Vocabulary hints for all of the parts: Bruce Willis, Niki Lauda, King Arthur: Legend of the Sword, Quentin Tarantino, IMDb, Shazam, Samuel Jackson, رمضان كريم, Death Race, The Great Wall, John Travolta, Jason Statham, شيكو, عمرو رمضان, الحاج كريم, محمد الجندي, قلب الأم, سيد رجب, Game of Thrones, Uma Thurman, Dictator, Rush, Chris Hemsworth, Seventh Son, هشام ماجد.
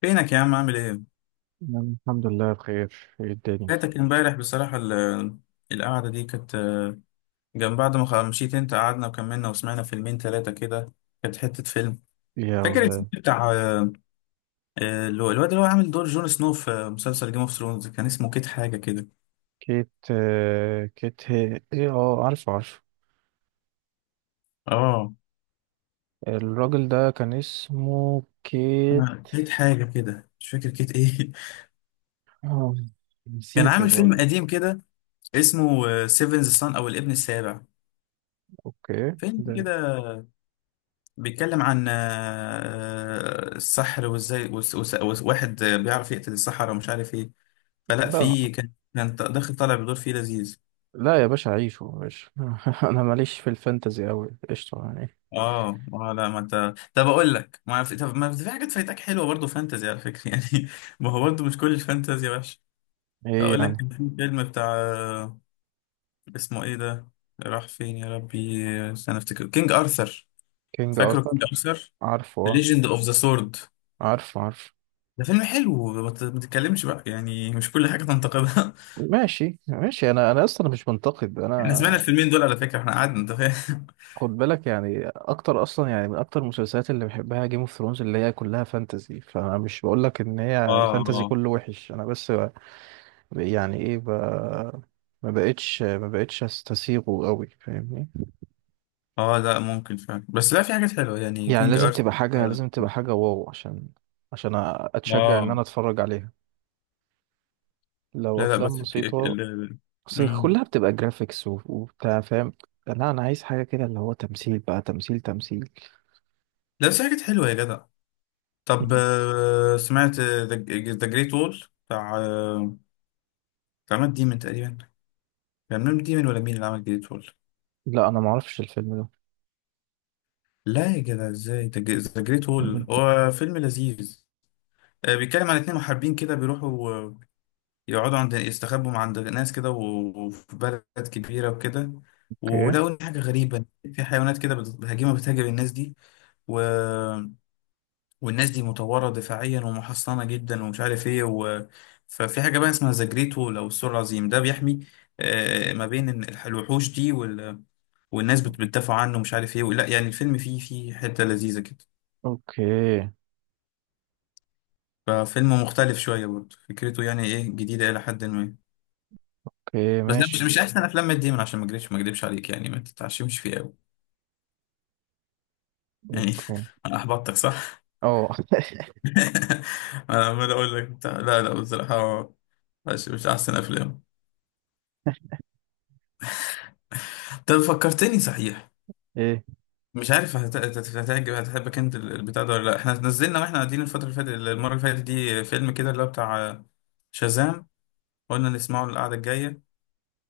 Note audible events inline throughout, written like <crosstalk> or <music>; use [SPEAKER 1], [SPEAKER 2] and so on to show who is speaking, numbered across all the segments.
[SPEAKER 1] فينك يا عم؟ عامل ايه؟
[SPEAKER 2] نعم، الحمد لله بخير. ايه الدنيا؟
[SPEAKER 1] فاتك امبارح بصراحة القعدة دي كانت جنب بعد ما مشيت انت. قعدنا وكملنا وسمعنا فيلمين ثلاثة كده. كانت حتة فيلم.
[SPEAKER 2] يا
[SPEAKER 1] فاكر الفيلم
[SPEAKER 2] ولا،
[SPEAKER 1] بتاع الواد اللي هو عامل دور جون سنو في مسلسل جيم اوف ثرونز، كان اسمه كيت حاجة كده.
[SPEAKER 2] كيت كيت هي ايه؟ اه، عارفه عارفه.
[SPEAKER 1] اه،
[SPEAKER 2] الراجل ده كان اسمه كيت.
[SPEAKER 1] كيت حاجة كده، مش فاكر كيت ايه. <laughs>
[SPEAKER 2] آه،
[SPEAKER 1] كان
[SPEAKER 2] نسيته
[SPEAKER 1] عامل فيلم
[SPEAKER 2] برضه.
[SPEAKER 1] قديم كده اسمه سيفنز سان، او الابن السابع.
[SPEAKER 2] اوكي
[SPEAKER 1] فيلم
[SPEAKER 2] ده.
[SPEAKER 1] كده بيتكلم عن السحر وازاي واحد بيعرف يقتل السحرة ومش عارف ايه. فلا،
[SPEAKER 2] لا
[SPEAKER 1] في كان داخل طالع بدور فيه، لذيذ.
[SPEAKER 2] لا يا باشا، عيشه يا باشا. <laughs> انا ماليش في الفانتزي اوي، قشطة يعني.
[SPEAKER 1] اه، اه، لا، ما انت طب اقول لك ما في، طب ما في حاجات فايتك حلوه برضه فانتزي على فكره. <laughs> يعني ما هو برضه مش كل الفانتزي وحش.
[SPEAKER 2] ايه
[SPEAKER 1] اقول لك
[SPEAKER 2] يعني؟
[SPEAKER 1] كان في فيلم بتاع اسمه ايه ده، راح فين يا ربي؟ استنى افتكر، كينج ارثر.
[SPEAKER 2] كينج
[SPEAKER 1] فاكره كينج
[SPEAKER 2] ارثر،
[SPEAKER 1] ارثر؟
[SPEAKER 2] عارفه اه،
[SPEAKER 1] ليجند اوف ذا سورد.
[SPEAKER 2] عارفه عارفه.
[SPEAKER 1] ده فيلم حلو، ما تتكلمش بقى، يعني مش كل حاجه تنتقدها.
[SPEAKER 2] ماشي ماشي، انا اصلا مش منتقد
[SPEAKER 1] احنا سمعنا
[SPEAKER 2] انا.
[SPEAKER 1] الفيلمين دول على فكرة، احنا قعدنا، انت فاهم.
[SPEAKER 2] خد بالك يعني، اكتر اصلا يعني من اكتر المسلسلات اللي بحبها جيم اوف ثرونز، اللي هي كلها فانتزي، فانا مش بقول لك ان
[SPEAKER 1] <laughs>
[SPEAKER 2] هي
[SPEAKER 1] اه،
[SPEAKER 2] الفانتزي
[SPEAKER 1] اه،
[SPEAKER 2] كله وحش. انا بس يعني ايه ما بقتش استسيغه قوي، فاهمني؟
[SPEAKER 1] اه، لا ممكن فعلا، بس لا في حاجات حلوة، يعني
[SPEAKER 2] يعني
[SPEAKER 1] كينج
[SPEAKER 2] لازم
[SPEAKER 1] ارت.
[SPEAKER 2] تبقى حاجة،
[SPEAKER 1] اه.
[SPEAKER 2] لازم تبقى حاجة واو، عشان عشان اتشجع ان انا
[SPEAKER 1] آه.
[SPEAKER 2] اتفرج عليها. لو
[SPEAKER 1] لا لا
[SPEAKER 2] افلام
[SPEAKER 1] بس
[SPEAKER 2] بسيطة، بس
[SPEAKER 1] مم.
[SPEAKER 2] كلها بتبقى جرافيكس وبتاع، فاهم؟ لا انا عايز حاجة كده اللي هو تمثيل بقى، تمثيل تمثيل.
[SPEAKER 1] لا بس في حاجات حلوة يا جدع. طب
[SPEAKER 2] مم.
[SPEAKER 1] سمعت ذا جريت وول؟ بتاع بتاع مات ديمن تقريبا، كان مات ديمن ولا مين اللي عمل جريت وول؟
[SPEAKER 2] لا انا معرفش الفيلم ده.
[SPEAKER 1] لا يا جدع ازاي، ذا جريت
[SPEAKER 2] مم.
[SPEAKER 1] وول هو فيلم لذيذ. بيتكلم عن اتنين محاربين كده بيروحوا يقعدوا عند، يستخبوا مع عند ناس كده وفي بلد كبيرة وكده.
[SPEAKER 2] اوكي،
[SPEAKER 1] ولقوا إن حاجة غريبة، في حيوانات كده هجيمة بتهاجم الناس دي، و... والناس دي مطورة دفاعيا ومحصنة جدا ومش عارف ايه. و... ففي حاجة بقى اسمها زجريتو لو، السور العظيم ده بيحمي ما بين إن الوحوش دي، وال... والناس بتدافع عنه ومش عارف ايه. لا يعني الفيلم فيه، فيه حتة لذيذة كده.
[SPEAKER 2] اوكي،
[SPEAKER 1] ففيلم مختلف شوية برضه، فكرته يعني ايه جديدة إلى حد ما.
[SPEAKER 2] اوكي،
[SPEAKER 1] بس ده
[SPEAKER 2] ماشي.
[SPEAKER 1] مش احسن افلام مات ديمون، عشان ما اكذبش عليك، يعني ما تتعشمش فيه قوي. يعني
[SPEAKER 2] اوكي.
[SPEAKER 1] <laughs> انا احبطتك صح. <laughs>
[SPEAKER 2] اه. <laughs>
[SPEAKER 1] انا عمال اقول لك بتاع، لا لا بصراحه مش احسن افلام. طب فكرتني صحيح،
[SPEAKER 2] ايه
[SPEAKER 1] مش عارف هتعجب، هتحبك انت البتاع ده ولا لا. احنا نزلنا واحنا قاعدين الفتره اللي فاتت، المره اللي فاتت دي، فيلم كده اللي هو بتاع شازام، قلنا نسمعه القعده الجايه.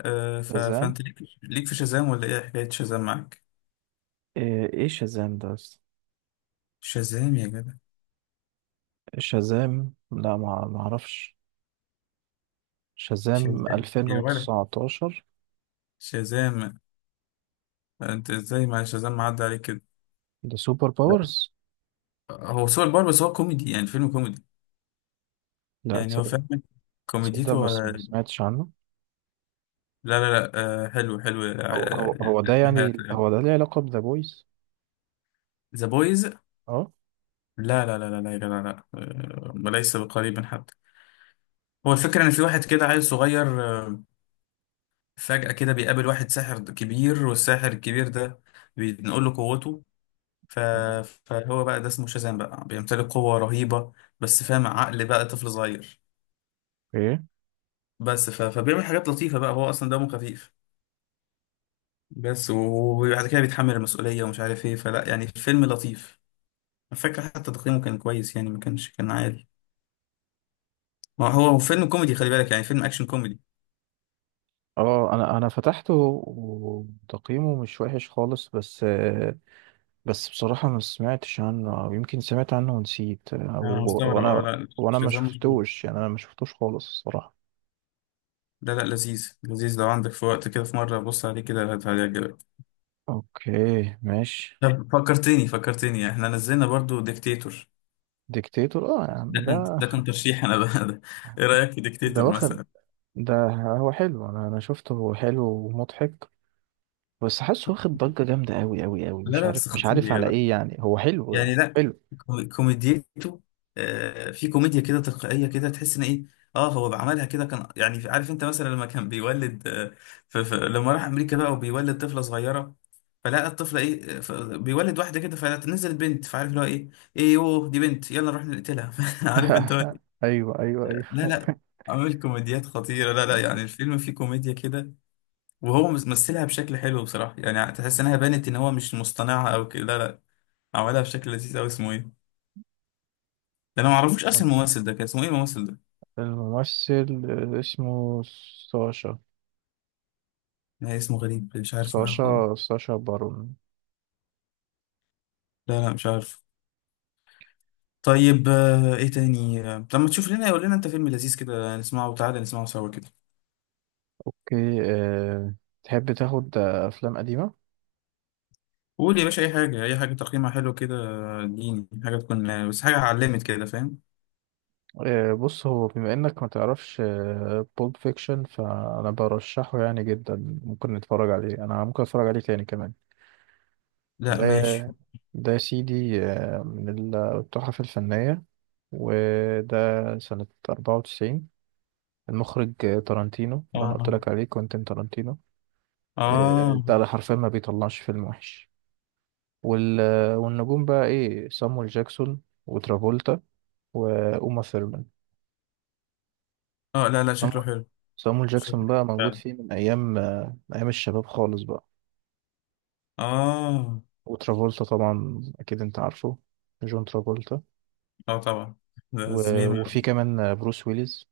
[SPEAKER 2] شازام؟
[SPEAKER 1] فانت ليك، ليك في شازام؟ ولا ايه حكايه شازام معاك؟
[SPEAKER 2] ايه شازام ده اصلا؟
[SPEAKER 1] شازام يا جدع،
[SPEAKER 2] شازام، لا، ما اعرفش. شازام
[SPEAKER 1] شازام يا ولد،
[SPEAKER 2] 2019؟
[SPEAKER 1] شازام، يعني انت ازاي مع شازام معدي عليك كده؟
[SPEAKER 2] ده سوبر باورز.
[SPEAKER 1] هو سوبر باور بس هو كوميدي، يعني فيلم كوميدي،
[SPEAKER 2] لا
[SPEAKER 1] يعني هو
[SPEAKER 2] تصدق.
[SPEAKER 1] فاهم،
[SPEAKER 2] تصدق،
[SPEAKER 1] كوميديته
[SPEAKER 2] ما سمعتش عنه.
[SPEAKER 1] لا لا لا. حلو حلو.
[SPEAKER 2] هو ده، يعني هو ده ليه علاقة بذا بويز؟
[SPEAKER 1] ذا بويز؟
[SPEAKER 2] اه.
[SPEAKER 1] لا لا لا لا لا يا جدع، لا وليس بقريب حتى. هو الفكرة إن في واحد كده عيل صغير، فجأة كده بيقابل واحد ساحر كبير، والساحر الكبير ده بينقل له قوته. ف...
[SPEAKER 2] تمام.
[SPEAKER 1] فهو بقى ده اسمه شازام بقى، بيمتلك قوة رهيبة بس فاهم عقل بقى طفل صغير.
[SPEAKER 2] اوكي.
[SPEAKER 1] بس ف... فبيعمل حاجات لطيفة بقى، هو أصلا دمه خفيف. بس وبعد كده بيتحمل المسؤولية ومش عارف إيه، فلا يعني فيلم لطيف. أنا فاكر حتى تقييمه كان كويس، يعني ما كانش كان عالي. ما هو هو فيلم كوميدي، خلي بالك، يعني فيلم أكشن كوميدي.
[SPEAKER 2] اه، انا فتحته، وتقييمه مش وحش خالص، بس بصراحة ما سمعتش عنه، أو يمكن سمعت عنه ونسيت، أو
[SPEAKER 1] أنا مستغرب أه،
[SPEAKER 2] وأنا
[SPEAKER 1] لا
[SPEAKER 2] وأنا ما
[SPEAKER 1] شازام مشهور.
[SPEAKER 2] شفتوش يعني. أنا ما شفتوش خالص الصراحة.
[SPEAKER 1] لا لا، لذيذ لذيذ، لو عندك في وقت كده في مرة بص عليه كده، هيعجبك.
[SPEAKER 2] أوكي ماشي.
[SPEAKER 1] طب <laughs> فكرتني، فكرتني إحنا نزلنا برضو ديكتاتور.
[SPEAKER 2] ديكتاتور أه يا عم،
[SPEAKER 1] ده كان،
[SPEAKER 2] ده
[SPEAKER 1] ده كان ترشيح أنا بقى. <laughs> ده إيه رأيك في
[SPEAKER 2] ده
[SPEAKER 1] ديكتاتور
[SPEAKER 2] واخد.
[SPEAKER 1] مثلا؟
[SPEAKER 2] ده هو حلو، أنا شفته، هو حلو ومضحك. بس حاسه واخد ضجة جامدة أوي أوي أوي،
[SPEAKER 1] لا
[SPEAKER 2] مش
[SPEAKER 1] لا بس
[SPEAKER 2] عارف مش
[SPEAKER 1] خطير
[SPEAKER 2] عارف
[SPEAKER 1] يا
[SPEAKER 2] على
[SPEAKER 1] جدع،
[SPEAKER 2] إيه يعني. هو حلو،
[SPEAKER 1] يعني لا،
[SPEAKER 2] حلو.
[SPEAKER 1] كوميديته في كوميديا كده تلقائيه كده، تحس ان ايه. اه هو بعملها كده، كان يعني عارف انت مثلا لما كان بيولد، لما راح امريكا بقى وبيولد طفله صغيره، فلقى الطفله ايه، بيولد واحده كده فنزلت بنت، فعارف اللي هو ايه، ايه يوه دي بنت يلا نروح نقتلها. <laughs> عارف انت
[SPEAKER 2] <laughs> أيوه أيوه
[SPEAKER 1] لا
[SPEAKER 2] أيوه.
[SPEAKER 1] لا، عامل كوميديات خطيره، لا لا يعني
[SPEAKER 2] <laughs>
[SPEAKER 1] الفيلم فيه كوميديا كده. وهو مثلها بشكل حلو بصراحه، يعني تحس انها بانت ان هو مش مصطنعها او كده، لا لا، عملها بشكل لذيذ قوي. اسمه ايه ده؟ انا ما اعرفوش اصلا الممثل ده، كان اسمه ايه الممثل ده؟
[SPEAKER 2] الممثل اسمه ساشا.
[SPEAKER 1] لا اسمه غريب، مش عارف حاجه خالص.
[SPEAKER 2] ساشا بارون.
[SPEAKER 1] لا لا مش عارف. طيب ايه تاني؟ لما تشوف لنا قول لنا انت فيلم لذيذ كده، نسمعه وتعالى نسمعه سوا كده.
[SPEAKER 2] اوكي. تحب تاخد افلام قديمه؟
[SPEAKER 1] قول يا باشا، اي حاجه، اي حاجه تقييمها حلو كده، اديني حاجه تكون بس حاجه علمت كده فاهم.
[SPEAKER 2] بص، هو بما انك ما تعرفش بولب فيكشن، فانا برشحه يعني جدا. ممكن نتفرج عليه، انا ممكن اتفرج عليه تاني كمان. ده
[SPEAKER 1] لا ماشي.
[SPEAKER 2] ده يا سيدي، من التحف الفنيه. وده سنه 94. المخرج تارانتينو، اللي انا قلت
[SPEAKER 1] اه،
[SPEAKER 2] لك عليه، كوينتين تارانتينو.
[SPEAKER 1] اه،
[SPEAKER 2] ده حرفيا ما بيطلعش فيلم وحش. وال... والنجوم بقى ايه؟ صامويل جاكسون وترافولتا وأوما ثيرمان.
[SPEAKER 1] اه، لا لا شكله
[SPEAKER 2] صامو-
[SPEAKER 1] حلو.
[SPEAKER 2] صامويل
[SPEAKER 1] شكله
[SPEAKER 2] جاكسون
[SPEAKER 1] حلو
[SPEAKER 2] بقى موجود
[SPEAKER 1] فعلا.
[SPEAKER 2] فيه من أيام أيام الشباب خالص بقى.
[SPEAKER 1] اه.
[SPEAKER 2] وترافولتا طبعا أكيد أنت عارفه، جون ترافولتا.
[SPEAKER 1] اه طبعا، ده
[SPEAKER 2] و...
[SPEAKER 1] زميل.
[SPEAKER 2] وفي كمان بروس ويليز.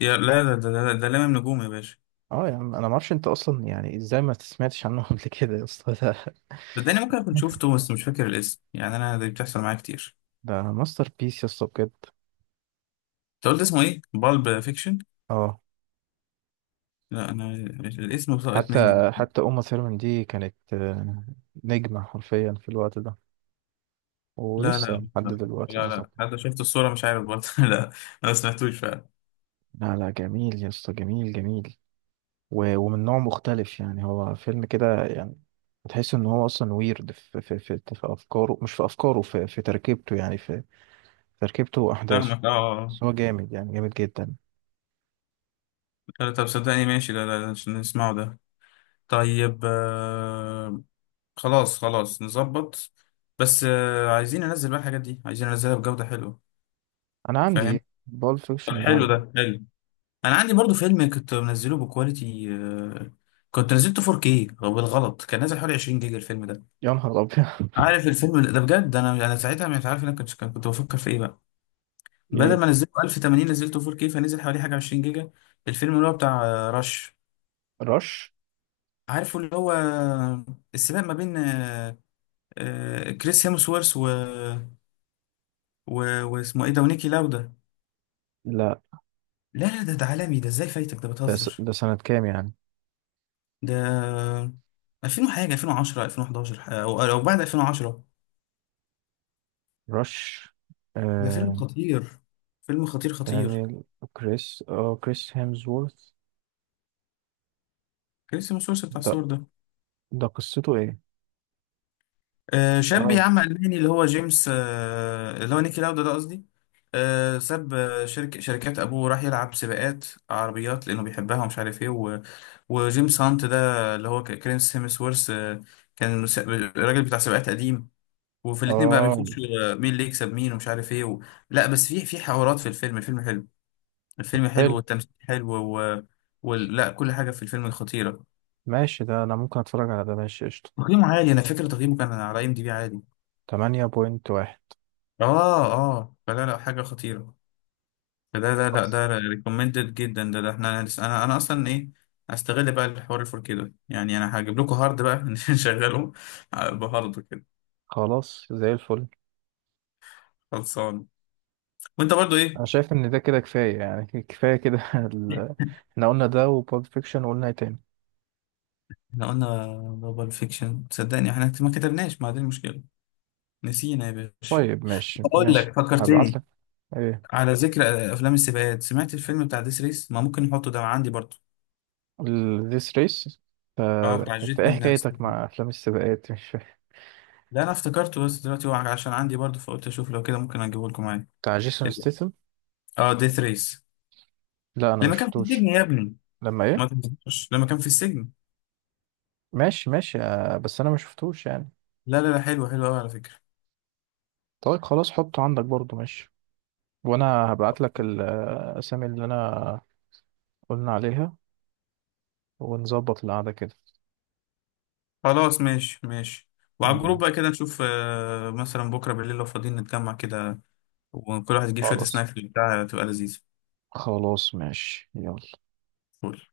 [SPEAKER 1] يا لا، ده لامم نجوم يا باشا.
[SPEAKER 2] اه يا عم، انا ما اعرفش انت اصلا يعني ازاي ما سمعتش عنه <laughs> قبل كده يا اسطى. ده
[SPEAKER 1] ده انا ممكن اكون شفته بس مش فاكر الاسم، يعني انا دي بتحصل معايا كتير.
[SPEAKER 2] ده ماستر بيس يا اسطى بجد.
[SPEAKER 1] انت قلت اسمه ايه؟ بالب فيكشن؟
[SPEAKER 2] اه.
[SPEAKER 1] لا انا الاسم سقط مني.
[SPEAKER 2] حتى حتى اوما ثيرمان دي كانت نجمة حرفيا في الوقت ده،
[SPEAKER 1] لا
[SPEAKER 2] ولسه
[SPEAKER 1] لا
[SPEAKER 2] لحد
[SPEAKER 1] لا
[SPEAKER 2] دلوقتي. انا طبعا.
[SPEAKER 1] لا. حتى شفت الصورة مش عارف برضه. <laughs> لا انا ما سمعتوش فعلا.
[SPEAKER 2] لا لا جميل يا اسطى، جميل جميل. ومن نوع مختلف يعني. هو فيلم كده يعني، تحس ان هو اصلا ويرد في في افكاره، مش في افكاره، في تركيبته يعني. في تركيبته واحداثه.
[SPEAKER 1] فاهمك، اه، آه.
[SPEAKER 2] بس هو جامد يعني، جامد جدا.
[SPEAKER 1] آه. لا، طب صدقني ماشي، لا لا لا، عشان نسمعه ده. طيب آه، خلاص خلاص نظبط، بس آه عايزين ننزل بقى الحاجات دي، عايزين ننزلها بجودة حلوة،
[SPEAKER 2] انا
[SPEAKER 1] فاهم.
[SPEAKER 2] عندي بول
[SPEAKER 1] طب
[SPEAKER 2] فيكشن ده
[SPEAKER 1] حلو،
[SPEAKER 2] عندي.
[SPEAKER 1] ده حلو. انا عندي برضه فيلم كنت منزله بكواليتي آه، كنت نزلته 4K بالغلط، كان نازل حوالي 20 جيجا الفيلم ده.
[SPEAKER 2] يا نهار ابيض! <laughs>
[SPEAKER 1] عارف الفيلم ده بجد انا، انا ساعتها مش عارف انا كنت بفكر في ايه بقى، بدل
[SPEAKER 2] ايه
[SPEAKER 1] ما نزلته 1080 نزلته 4K، فنزل حوالي حاجه 20 جيجا. الفيلم اللي هو بتاع رش،
[SPEAKER 2] رش؟
[SPEAKER 1] عارفه اللي هو السباق ما بين كريس هيمسورث، و... و... واسمه ايه ده، ونيكي لاودا.
[SPEAKER 2] لا،
[SPEAKER 1] لا لا ده ده عالمي، ده ازاي فايتك؟ ده بتهزر.
[SPEAKER 2] ده سنة كام يعني؟
[SPEAKER 1] ده 2000 وحاجه، 2010، 2011، او او بعد 2010.
[SPEAKER 2] رش.
[SPEAKER 1] ده فيلم
[SPEAKER 2] آه...
[SPEAKER 1] خطير، فيلم خطير خطير.
[SPEAKER 2] دانيال. كريس هيمزورث.
[SPEAKER 1] كريس هيمسورث بتاع
[SPEAKER 2] ده
[SPEAKER 1] الصور ده،
[SPEAKER 2] ده قصته ايه؟
[SPEAKER 1] شاب يا
[SPEAKER 2] اه
[SPEAKER 1] عم ألماني، اللي هو جيمس، اللي هو نيكي لاودا ده قصدي، ساب آه، شركة شركات أبوه وراح يلعب سباقات عربيات لأنه بيحبها ومش عارف إيه. و... وجيمس هانت ده اللي هو كريس هيمسورث، كان الراجل بتاع سباقات قديم. وفي الاتنين بقى
[SPEAKER 2] اه
[SPEAKER 1] بيخشوا مين اللي يكسب مين ومش عارف إيه. و... لا بس في حوارات في الفيلم، الفيلم حلو، الفيلم حلو
[SPEAKER 2] حلو،
[SPEAKER 1] والتمثيل حلو. و... وال... لا كل حاجة في الفيلم خطيرة.
[SPEAKER 2] ماشي، ده انا ممكن اتفرج على ده، ماشي قشطة.
[SPEAKER 1] تقييمه عالي، أنا فاكر تقييمه كان على IMDb عالي.
[SPEAKER 2] 8.1.
[SPEAKER 1] آه، آه، فلا لا، حاجة خطيرة. ده ده لا
[SPEAKER 2] بس
[SPEAKER 1] ده ريكومندد جدا، ده احنا انا، انا اصلا ايه، هستغل بقى الحوار الفور كده، يعني انا هجيب لكم هارد بقى. <laughs> نشغله بهارد كده.
[SPEAKER 2] خلاص زي الفل.
[SPEAKER 1] خلصان. وانت برضو ايه؟
[SPEAKER 2] انا شايف ان ده كده كفاية يعني. <laughs> كفاية كده. احنا قلنا ده وبولد فيكشن، وقلنا ايه تاني؟
[SPEAKER 1] احنا قلنا بابل فيكشن، صدقني احنا ما كتبناش، ما دي المشكله، نسينا يا باشا.
[SPEAKER 2] طيب ماشي
[SPEAKER 1] اقول لك
[SPEAKER 2] ماشي، هبعت
[SPEAKER 1] فكرتني،
[SPEAKER 2] لك. ايه؟
[SPEAKER 1] على ذكر افلام السباقات، سمعت الفيلم بتاع ديس ريس؟ ما ممكن نحطه، ده عندي برضو.
[SPEAKER 2] ذيس ريس.
[SPEAKER 1] اه بتاع
[SPEAKER 2] انت
[SPEAKER 1] جيت
[SPEAKER 2] ايه
[SPEAKER 1] الناس.
[SPEAKER 2] حكايتك مع افلام السباقات؟ مش فاهم.
[SPEAKER 1] لا انا افتكرته بس دلوقتي هو عشان عندي برضو، فقلت اشوف لو كده ممكن اجيبه لكم معايا.
[SPEAKER 2] بتاع جيسون ستيتم.
[SPEAKER 1] اه ديث ريس،
[SPEAKER 2] لا، انا ما
[SPEAKER 1] لما كان في السجن
[SPEAKER 2] شفتوش.
[SPEAKER 1] يا ابني.
[SPEAKER 2] لما ايه؟
[SPEAKER 1] ما تنساش لما كان في السجن.
[SPEAKER 2] ماشي ماشي، بس انا ما شفتوش يعني.
[SPEAKER 1] لا لا لا، حلو حلو قوي على فكرة.
[SPEAKER 2] طيب خلاص، حطه عندك برضو ماشي. وانا هبعت لك الاسامي اللي انا قلنا عليها، ونظبط القعدة كده.
[SPEAKER 1] خلاص ماشي ماشي. وعلى الجروب
[SPEAKER 2] تمام.
[SPEAKER 1] بقى كده نشوف مثلا بكرة بالليل لو فاضيين نتجمع كده. وكل واحد يجيب شوية
[SPEAKER 2] خلاص
[SPEAKER 1] سناكس بتاع تبقى لذيذة.
[SPEAKER 2] خلاص ماشي يلا.
[SPEAKER 1] فول.